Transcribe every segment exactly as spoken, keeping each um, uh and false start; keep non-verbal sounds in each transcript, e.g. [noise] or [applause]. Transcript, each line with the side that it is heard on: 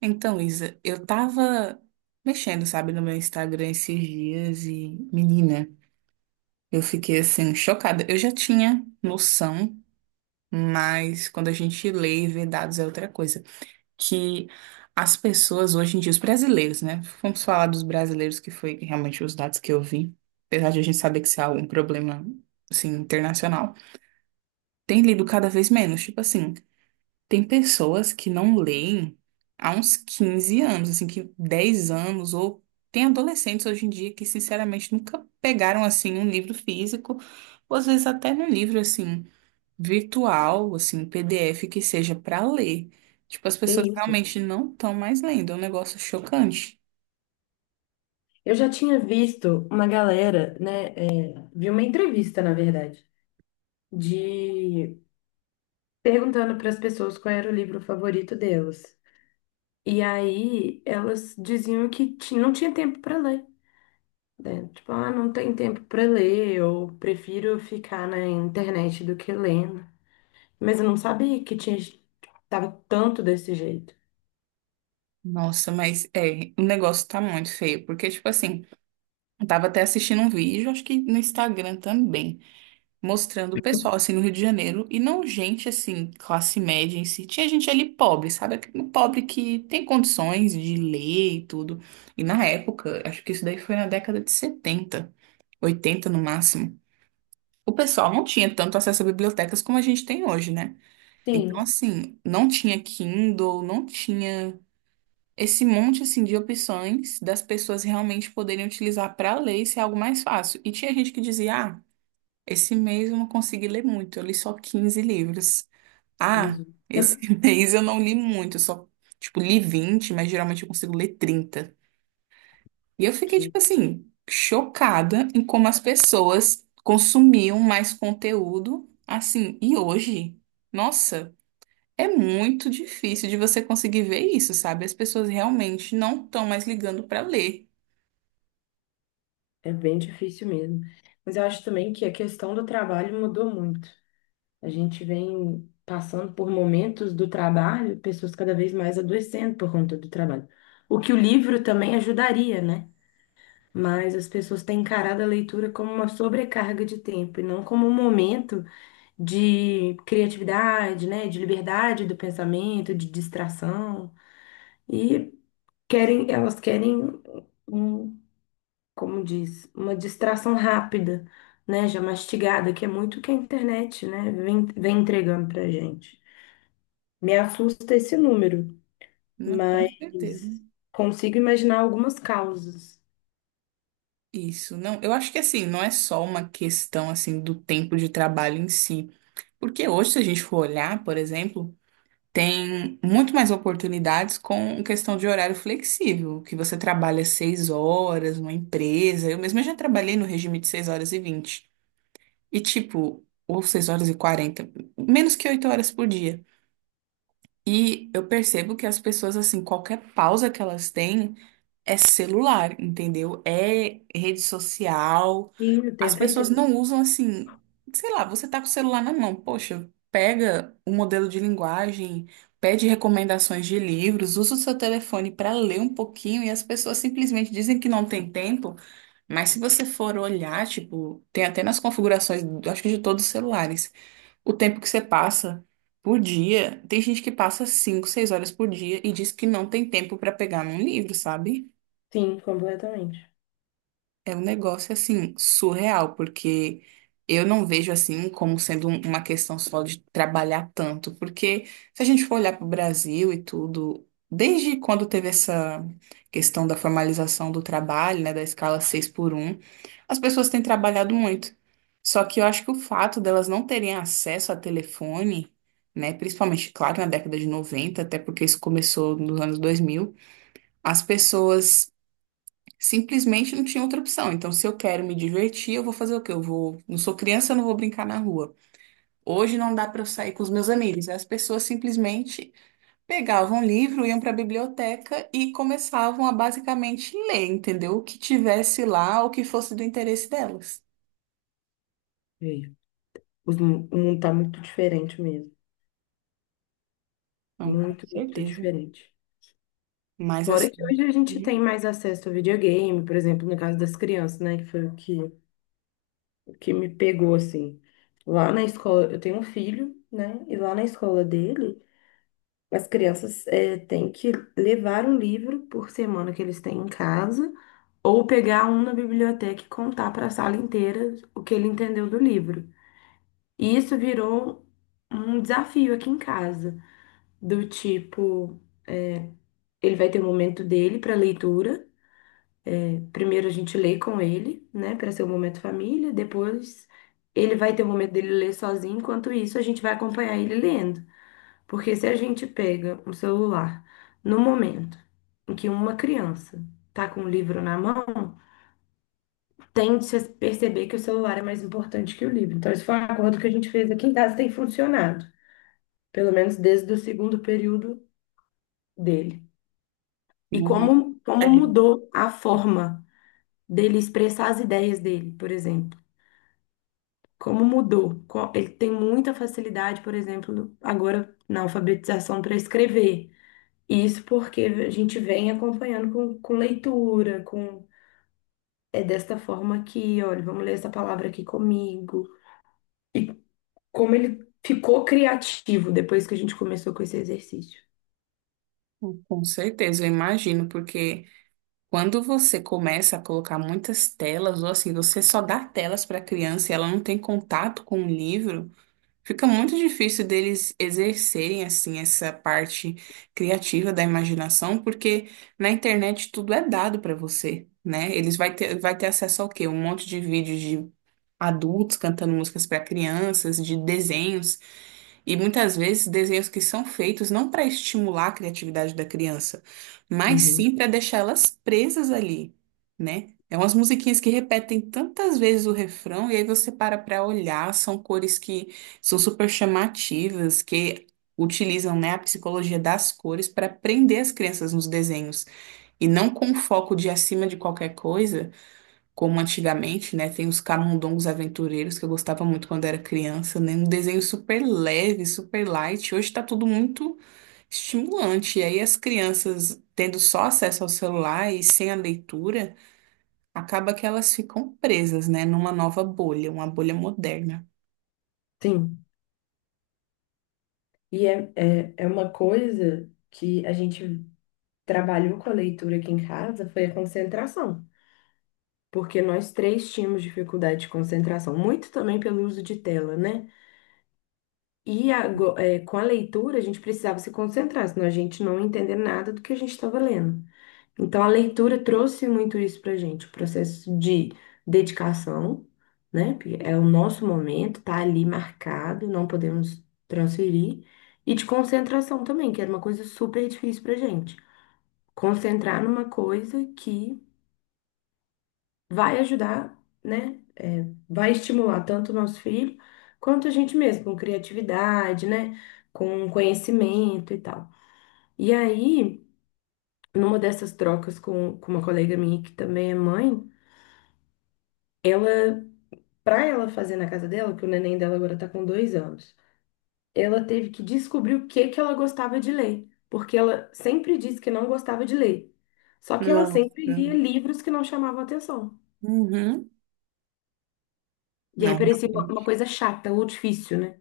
right: Então, Isa, eu tava mexendo, sabe, no meu Instagram esses dias e, menina, eu fiquei assim, chocada. Eu já tinha noção, mas quando a gente lê e vê dados é outra coisa. Que as pessoas hoje em dia, os brasileiros, né? Vamos falar dos brasileiros, que foi realmente os dados que eu vi. Apesar de a gente saber que isso é um problema, assim, internacional, tem lido cada vez menos. Tipo assim. Tem pessoas que não leem há uns quinze anos, assim, que dez anos, ou tem adolescentes hoje em dia que, sinceramente, nunca pegaram, assim, um livro físico, ou às vezes até num livro, assim, virtual, assim, P D F que seja para ler. Tipo, as
left: Que
right: pessoas
left: isso?
right: realmente não estão mais lendo, é um negócio chocante.
left: Eu já tinha visto uma galera, né? É, vi uma entrevista, na verdade, de perguntando para as pessoas qual era o livro favorito delas. E aí elas diziam que ti- não tinha tempo para ler, né? Tipo, ah, não tem tempo para ler, eu prefiro ficar na internet do que lendo. Mas eu não sabia que tinha tava tanto desse jeito.
right: Nossa, mas é, o negócio tá muito feio, porque, tipo assim, eu tava até assistindo um vídeo, acho que no Instagram também mostrando o pessoal assim no Rio de Janeiro e não gente assim, classe média em si. Tinha gente ali pobre, sabe? Aquele pobre que tem condições de ler e tudo. E na época, acho que isso daí foi na década de setenta, oitenta no máximo. O pessoal não tinha tanto acesso a bibliotecas como a gente tem hoje, né? Então,
left: Sim,
right: assim, não tinha Kindle, não tinha esse monte assim de opções das pessoas realmente poderem utilizar para ler e ser algo mais fácil. E tinha gente que dizia, ah, esse mês eu não consegui ler muito, eu li só quinze livros. Ah,
left: Jesus.
right: esse [laughs]
left: [laughs]
right: mês eu não li muito, eu só, tipo, li vinte, mas geralmente eu consigo ler trinta. E eu fiquei,
left: Que
right: tipo assim, chocada em como as pessoas consumiam mais conteúdo, assim, e hoje, nossa, é muito difícil de você conseguir ver isso, sabe? As pessoas realmente não estão mais ligando para ler,
left: É bem difícil mesmo. Mas eu acho também que a questão do trabalho mudou muito. A gente vem passando por momentos do trabalho, pessoas cada vez mais adoecendo por conta do trabalho. O que o livro também ajudaria, né? Mas as pessoas têm encarado a leitura como uma sobrecarga de tempo e não como um momento de criatividade, né? De liberdade do pensamento, de distração. E querem, elas querem um, como diz, uma distração rápida, né? Já mastigada, que é muito o que a internet, né? Vem, vem entregando pra gente. Me assusta esse número,
right: né? Com
left: mas
right: certeza.
left: consigo imaginar algumas causas.
right: Isso, não, eu acho que assim, não é só uma questão assim do tempo de trabalho em si, porque hoje, se a gente for olhar, por exemplo, tem muito mais oportunidades com questão de horário flexível, que você trabalha seis horas numa empresa. Eu mesma já trabalhei no regime de seis horas e vinte, e tipo, ou seis horas e quarenta, menos que oito horas por dia. E eu percebo que as pessoas, assim, qualquer pausa que elas têm é celular, entendeu? É rede social.
left: E o
right: As
left: tempo
right: pessoas
left: inteiro.
right: não usam assim, sei lá, você tá com o celular na mão, poxa, pega o modelo de linguagem, pede recomendações de livros, usa o seu telefone para ler um pouquinho e as pessoas simplesmente dizem que não tem tempo, mas se você for olhar, tipo, tem até nas configurações, acho que de todos os celulares, o tempo que você passa por dia, tem gente que passa cinco, seis horas por dia e diz que não tem tempo para pegar num livro, sabe?
left: Sim, completamente.
right: É um negócio assim surreal, porque eu não vejo assim como sendo um- uma questão só de trabalhar tanto, porque se a gente for olhar para o Brasil e tudo, desde quando teve essa questão da formalização do trabalho, né, da escala seis por um, as pessoas têm trabalhado muito. Só que eu acho que o fato delas não terem acesso a telefone, né, principalmente, claro, na década de noventa, até porque isso começou nos anos dois mil, as pessoas simplesmente não tinha outra opção. Então, se eu quero me divertir, eu vou fazer o quê? Eu vou. Não sou criança, eu não vou brincar na rua. Hoje não dá para eu sair com os meus amigos. As pessoas simplesmente pegavam um livro, iam para a biblioteca e começavam a basicamente ler, entendeu? O que tivesse lá, o que fosse do interesse delas.
left: Veio. Os mu- O mundo tá muito diferente mesmo.
right: Então, com
left: Muito, muito
right: certeza.
left: diferente.
right: Mas
left: Fora
right: assim.
left: que hoje a gente
right: Uhum,
left: tem mais acesso ao videogame, por exemplo, no caso das crianças, né? Que foi o que, o que me pegou, assim. Lá na escola, eu tenho um filho, né? E lá na escola dele. As crianças eh, têm que levar um livro por semana que eles têm em casa, ou pegar um na biblioteca e contar para a sala inteira o que ele entendeu do livro. E isso virou um desafio aqui em casa, do tipo, ele vai ter o momento dele para leitura. Né? Primeiro a gente lê com ele, né, para ser o momento família, depois ele vai ter o momento dele ler sozinho, enquanto isso a gente vai acompanhar ele lendo. Porque se a gente pega um celular no momento em que uma criança está com o livro na mão, tende a perceber que o celular é mais importante que o livro. Então, esse foi um acordo que a gente fez aqui em casa, tem funcionado, pelo menos desde o segundo período dele. E
right: uhum.
left: como, como
right: É,
left: mudou a forma dele expressar as ideias dele, por exemplo. Como mudou? Co- Ele tem muita facilidade, por exemplo, agora na alfabetização para escrever. Isso porque a gente vem acompanhando com, com leitura, com é desta forma aqui, olha, vamos ler essa palavra aqui comigo. E como ele ficou criativo depois que a gente começou com esse exercício.
right: com certeza, eu imagino, porque. Quando você começa a colocar muitas telas, ou assim, você só dá telas para a criança e ela não tem contato com o livro, fica muito difícil deles exercerem, assim, essa parte criativa da imaginação, porque na internet tudo é dado para você, né? Eles vai ter, vai ter acesso ao quê? Um monte de vídeos de adultos cantando músicas para crianças, de desenhos. E muitas vezes desenhos que são feitos não para estimular a criatividade da criança, mas
left: Uhum.
right: sim para deixá-las presas ali, né? É umas musiquinhas que repetem tantas vezes o refrão, e aí você para para olhar, são cores que são super chamativas, que utilizam, né, a psicologia das cores para prender as crianças nos desenhos. E não com um foco de acima de qualquer coisa como antigamente, né? Tem os camundongos aventureiros que eu gostava muito quando era criança, né? Um desenho super leve, super light. Hoje tá tudo muito estimulante. E aí as crianças tendo só acesso ao celular e sem a leitura, acaba que elas ficam presas, né? Numa nova bolha, uma bolha moderna.
left: Sim. E é, é, é uma coisa que a gente trabalhou com a leitura aqui em casa, foi a concentração. Porque nós três tínhamos dificuldade de concentração, muito também pelo uso de tela, né? E ago- eh, com a leitura, a gente precisava se concentrar, senão a gente não ia entender nada do que a gente estava lendo. Então, a leitura trouxe muito isso para a gente, o processo de dedicação, né? Porque é o nosso momento, tá ali marcado, não podemos transferir. E de concentração também, que era uma coisa super difícil para gente. Concentrar numa coisa que vai ajudar, né? É, vai estimular tanto o nosso filho quanto a gente mesmo, com criatividade, né? Com conhecimento e tal. E aí, numa dessas trocas com, com uma colega minha que também é mãe, ela, pra ela fazer na casa dela, que o neném dela agora tá com dois anos, ela teve que descobrir o que que ela gostava de ler, porque ela sempre disse que não gostava de ler. Só que ela
right: Nossa.
left: sempre lia livros que não chamavam atenção.
right: Uhum.
left: E aí
right: Não,
left: parecia uma uma
right: realmente.
left: coisa chata ou difícil, né?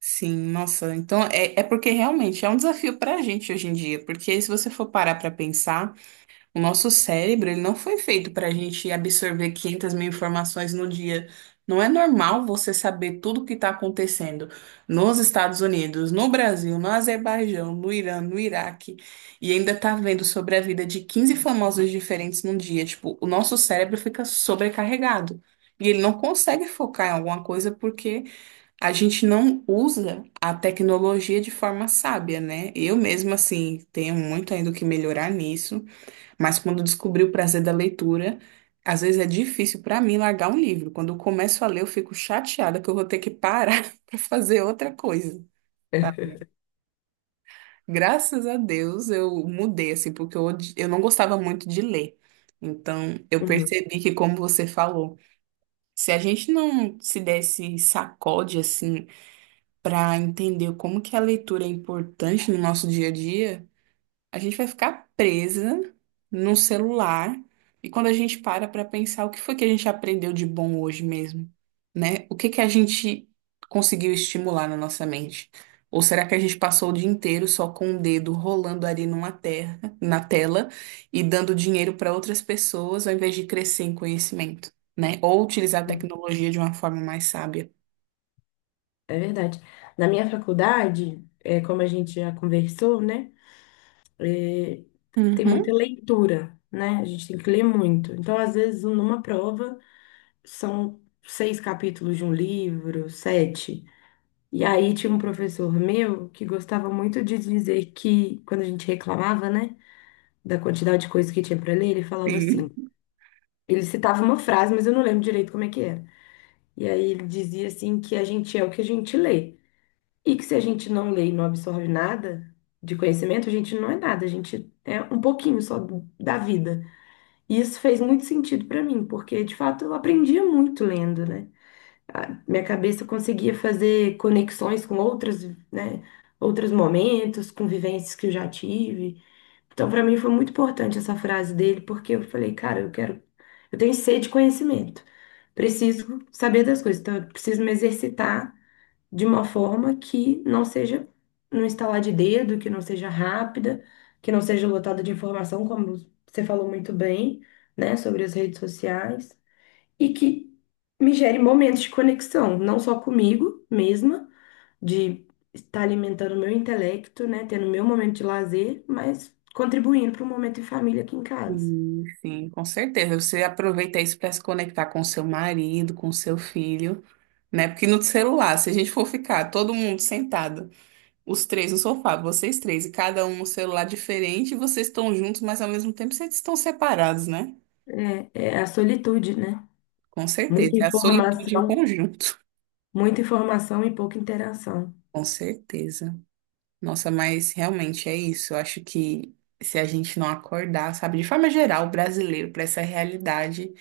right: Sim, nossa. Então é, é porque realmente é um desafio para a gente hoje em dia, porque se você for parar para pensar. O nosso cérebro, ele não foi feito para a gente absorver quinhentas mil informações no dia. Não é normal você saber tudo o que está acontecendo nos Estados Unidos, no Brasil, no Azerbaijão, no Irã, no Iraque, e ainda tá vendo sobre a vida de quinze famosos diferentes num dia. Tipo, o nosso cérebro fica sobrecarregado. E ele não consegue focar em alguma coisa porque a gente não usa a tecnologia de forma sábia, né? Eu mesma, assim, tenho muito ainda o que melhorar nisso. Mas quando eu descobri o prazer da leitura, às vezes é difícil para mim largar um livro. Quando eu começo a ler, eu fico chateada que eu vou ter que parar [laughs] para fazer outra coisa. Sabe? Graças a Deus eu mudei, assim, porque eu, odi- eu não gostava muito de ler. Então, eu
left: Uhum,
right: percebi que, como você falou, se a gente não se desse sacode, assim, para entender como que a leitura é importante no nosso dia a dia. A gente vai ficar presa num celular e quando a gente para para pensar o que foi que a gente aprendeu de bom hoje mesmo, né? O que que a gente conseguiu estimular na nossa mente? Ou será que a gente passou o dia inteiro só com o dedo rolando ali numa terra, na tela e dando dinheiro para outras pessoas ao invés de crescer em conhecimento, né? Ou utilizar a
left: uhum.
right: tecnologia de uma forma mais sábia?
left: É verdade. Na minha faculdade, é, como a gente já conversou, né? é, Tem
right: Uhum.
left: muita leitura, né? A gente tem que ler muito. Então, às vezes, numa prova, são seis capítulos de um livro, sete. E aí tinha um professor meu que gostava muito de dizer que, quando a gente reclamava, né? Da quantidade de coisas que tinha para ler, ele falava
right: Sim.
left: assim. Ele citava uma frase, mas eu não lembro direito como é que era. E aí ele dizia assim que a gente é o que a gente lê. E que se a gente não lê e não absorve nada de conhecimento, a gente não é nada, a gente é um pouquinho só do- da vida. E isso fez muito sentido para mim, porque de fato eu aprendia muito lendo, né? A minha cabeça conseguia fazer conexões com outras, né, outros momentos, com vivências que eu já tive. Então, para mim foi muito importante essa frase dele, porque eu falei, cara, eu quero, eu tenho sede de conhecimento. Preciso saber das coisas, então eu preciso me exercitar de uma forma que não seja no instalar de dedo, que não seja rápida, que não seja lotada de informação, como você falou muito bem, né, sobre as redes sociais, e que me gere momentos de conexão, não só comigo mesma, de estar alimentando o meu intelecto, né, tendo meu momento de lazer, mas contribuindo para um momento em família aqui em casa.
right: Sim, sim, com certeza. Você aproveita isso para se conectar com seu marido, com seu filho, né? Porque no celular, se a gente for ficar todo mundo sentado, os três no sofá, vocês três, e cada um no celular diferente, vocês estão juntos, mas ao mesmo tempo vocês estão separados, né?
left: É, é a solitude, né?
right: Com
left: Muita
right: certeza. É a solitude em
left: informação,
right: conjunto.
left: muita informação e pouca interação.
right: Com certeza. Nossa, mas realmente é isso. Eu acho que se a gente não acordar, sabe, de forma geral, o brasileiro, para essa realidade.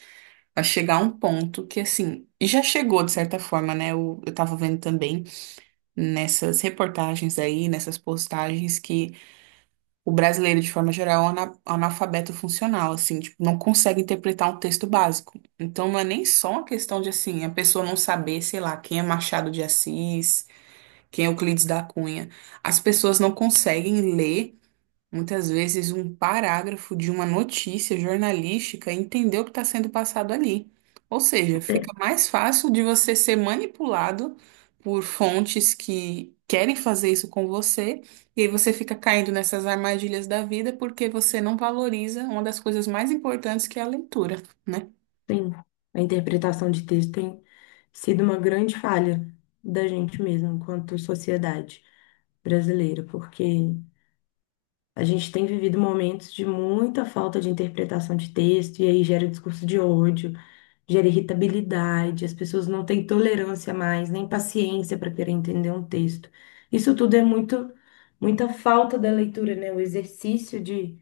right: A chegar a um ponto que, assim, e já chegou de certa forma, né? Eu, eu tava vendo também nessas reportagens aí, nessas postagens, que o brasileiro, de forma geral, é um ana- analfabeto funcional, assim, tipo, não consegue interpretar um texto básico. Então, não é nem só uma questão de, assim, a pessoa não saber, sei lá, quem é Machado de Assis, quem é Euclides da Cunha. As pessoas não conseguem ler. Muitas vezes, um parágrafo de uma notícia jornalística, entender o que está sendo passado ali. Ou seja, fica
left: É,
right: mais fácil de você ser manipulado por fontes que querem fazer isso com você, e aí você fica caindo nessas armadilhas da vida porque você não valoriza uma das coisas mais importantes, que é a leitura, né?
left: sim. A interpretação de texto tem sido uma grande falha da gente mesmo, enquanto sociedade brasileira, porque a gente tem vivido momentos de muita falta de interpretação de texto, e aí gera discurso de ódio, gera irritabilidade, as pessoas não têm tolerância mais, nem paciência para querer entender um texto. Isso tudo é muito, muita falta da leitura, né? O exercício de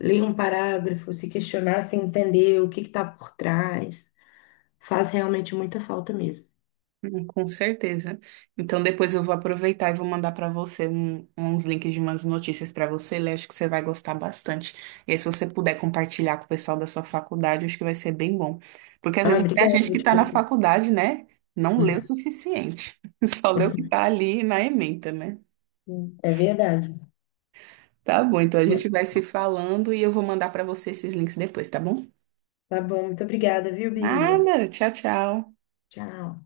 left: ler um parágrafo, se questionar, se entender o que está por trás. Faz realmente muita falta mesmo.
right: Hum, com certeza. Então depois eu vou aproveitar e vou mandar para você um- uns links de umas notícias para você ler. Acho que você vai gostar bastante. E aí, se você puder compartilhar com o pessoal da sua faculdade, acho que vai ser bem bom. Porque às
left: Ah,
right: vezes até a
left: obrigada,
right: gente que
left: muito.
right: está na faculdade, né, não lê o
left: [laughs]
right: suficiente. [laughs] Só lê o que está ali na ementa, né?
left: É verdade.
right: Tá bom, então a gente vai se falando e eu vou mandar para você esses links depois, tá bom?
left: Tá bom, muito obrigada, viu, Bia?
right: Nada, tchau, tchau.
left: Tchau.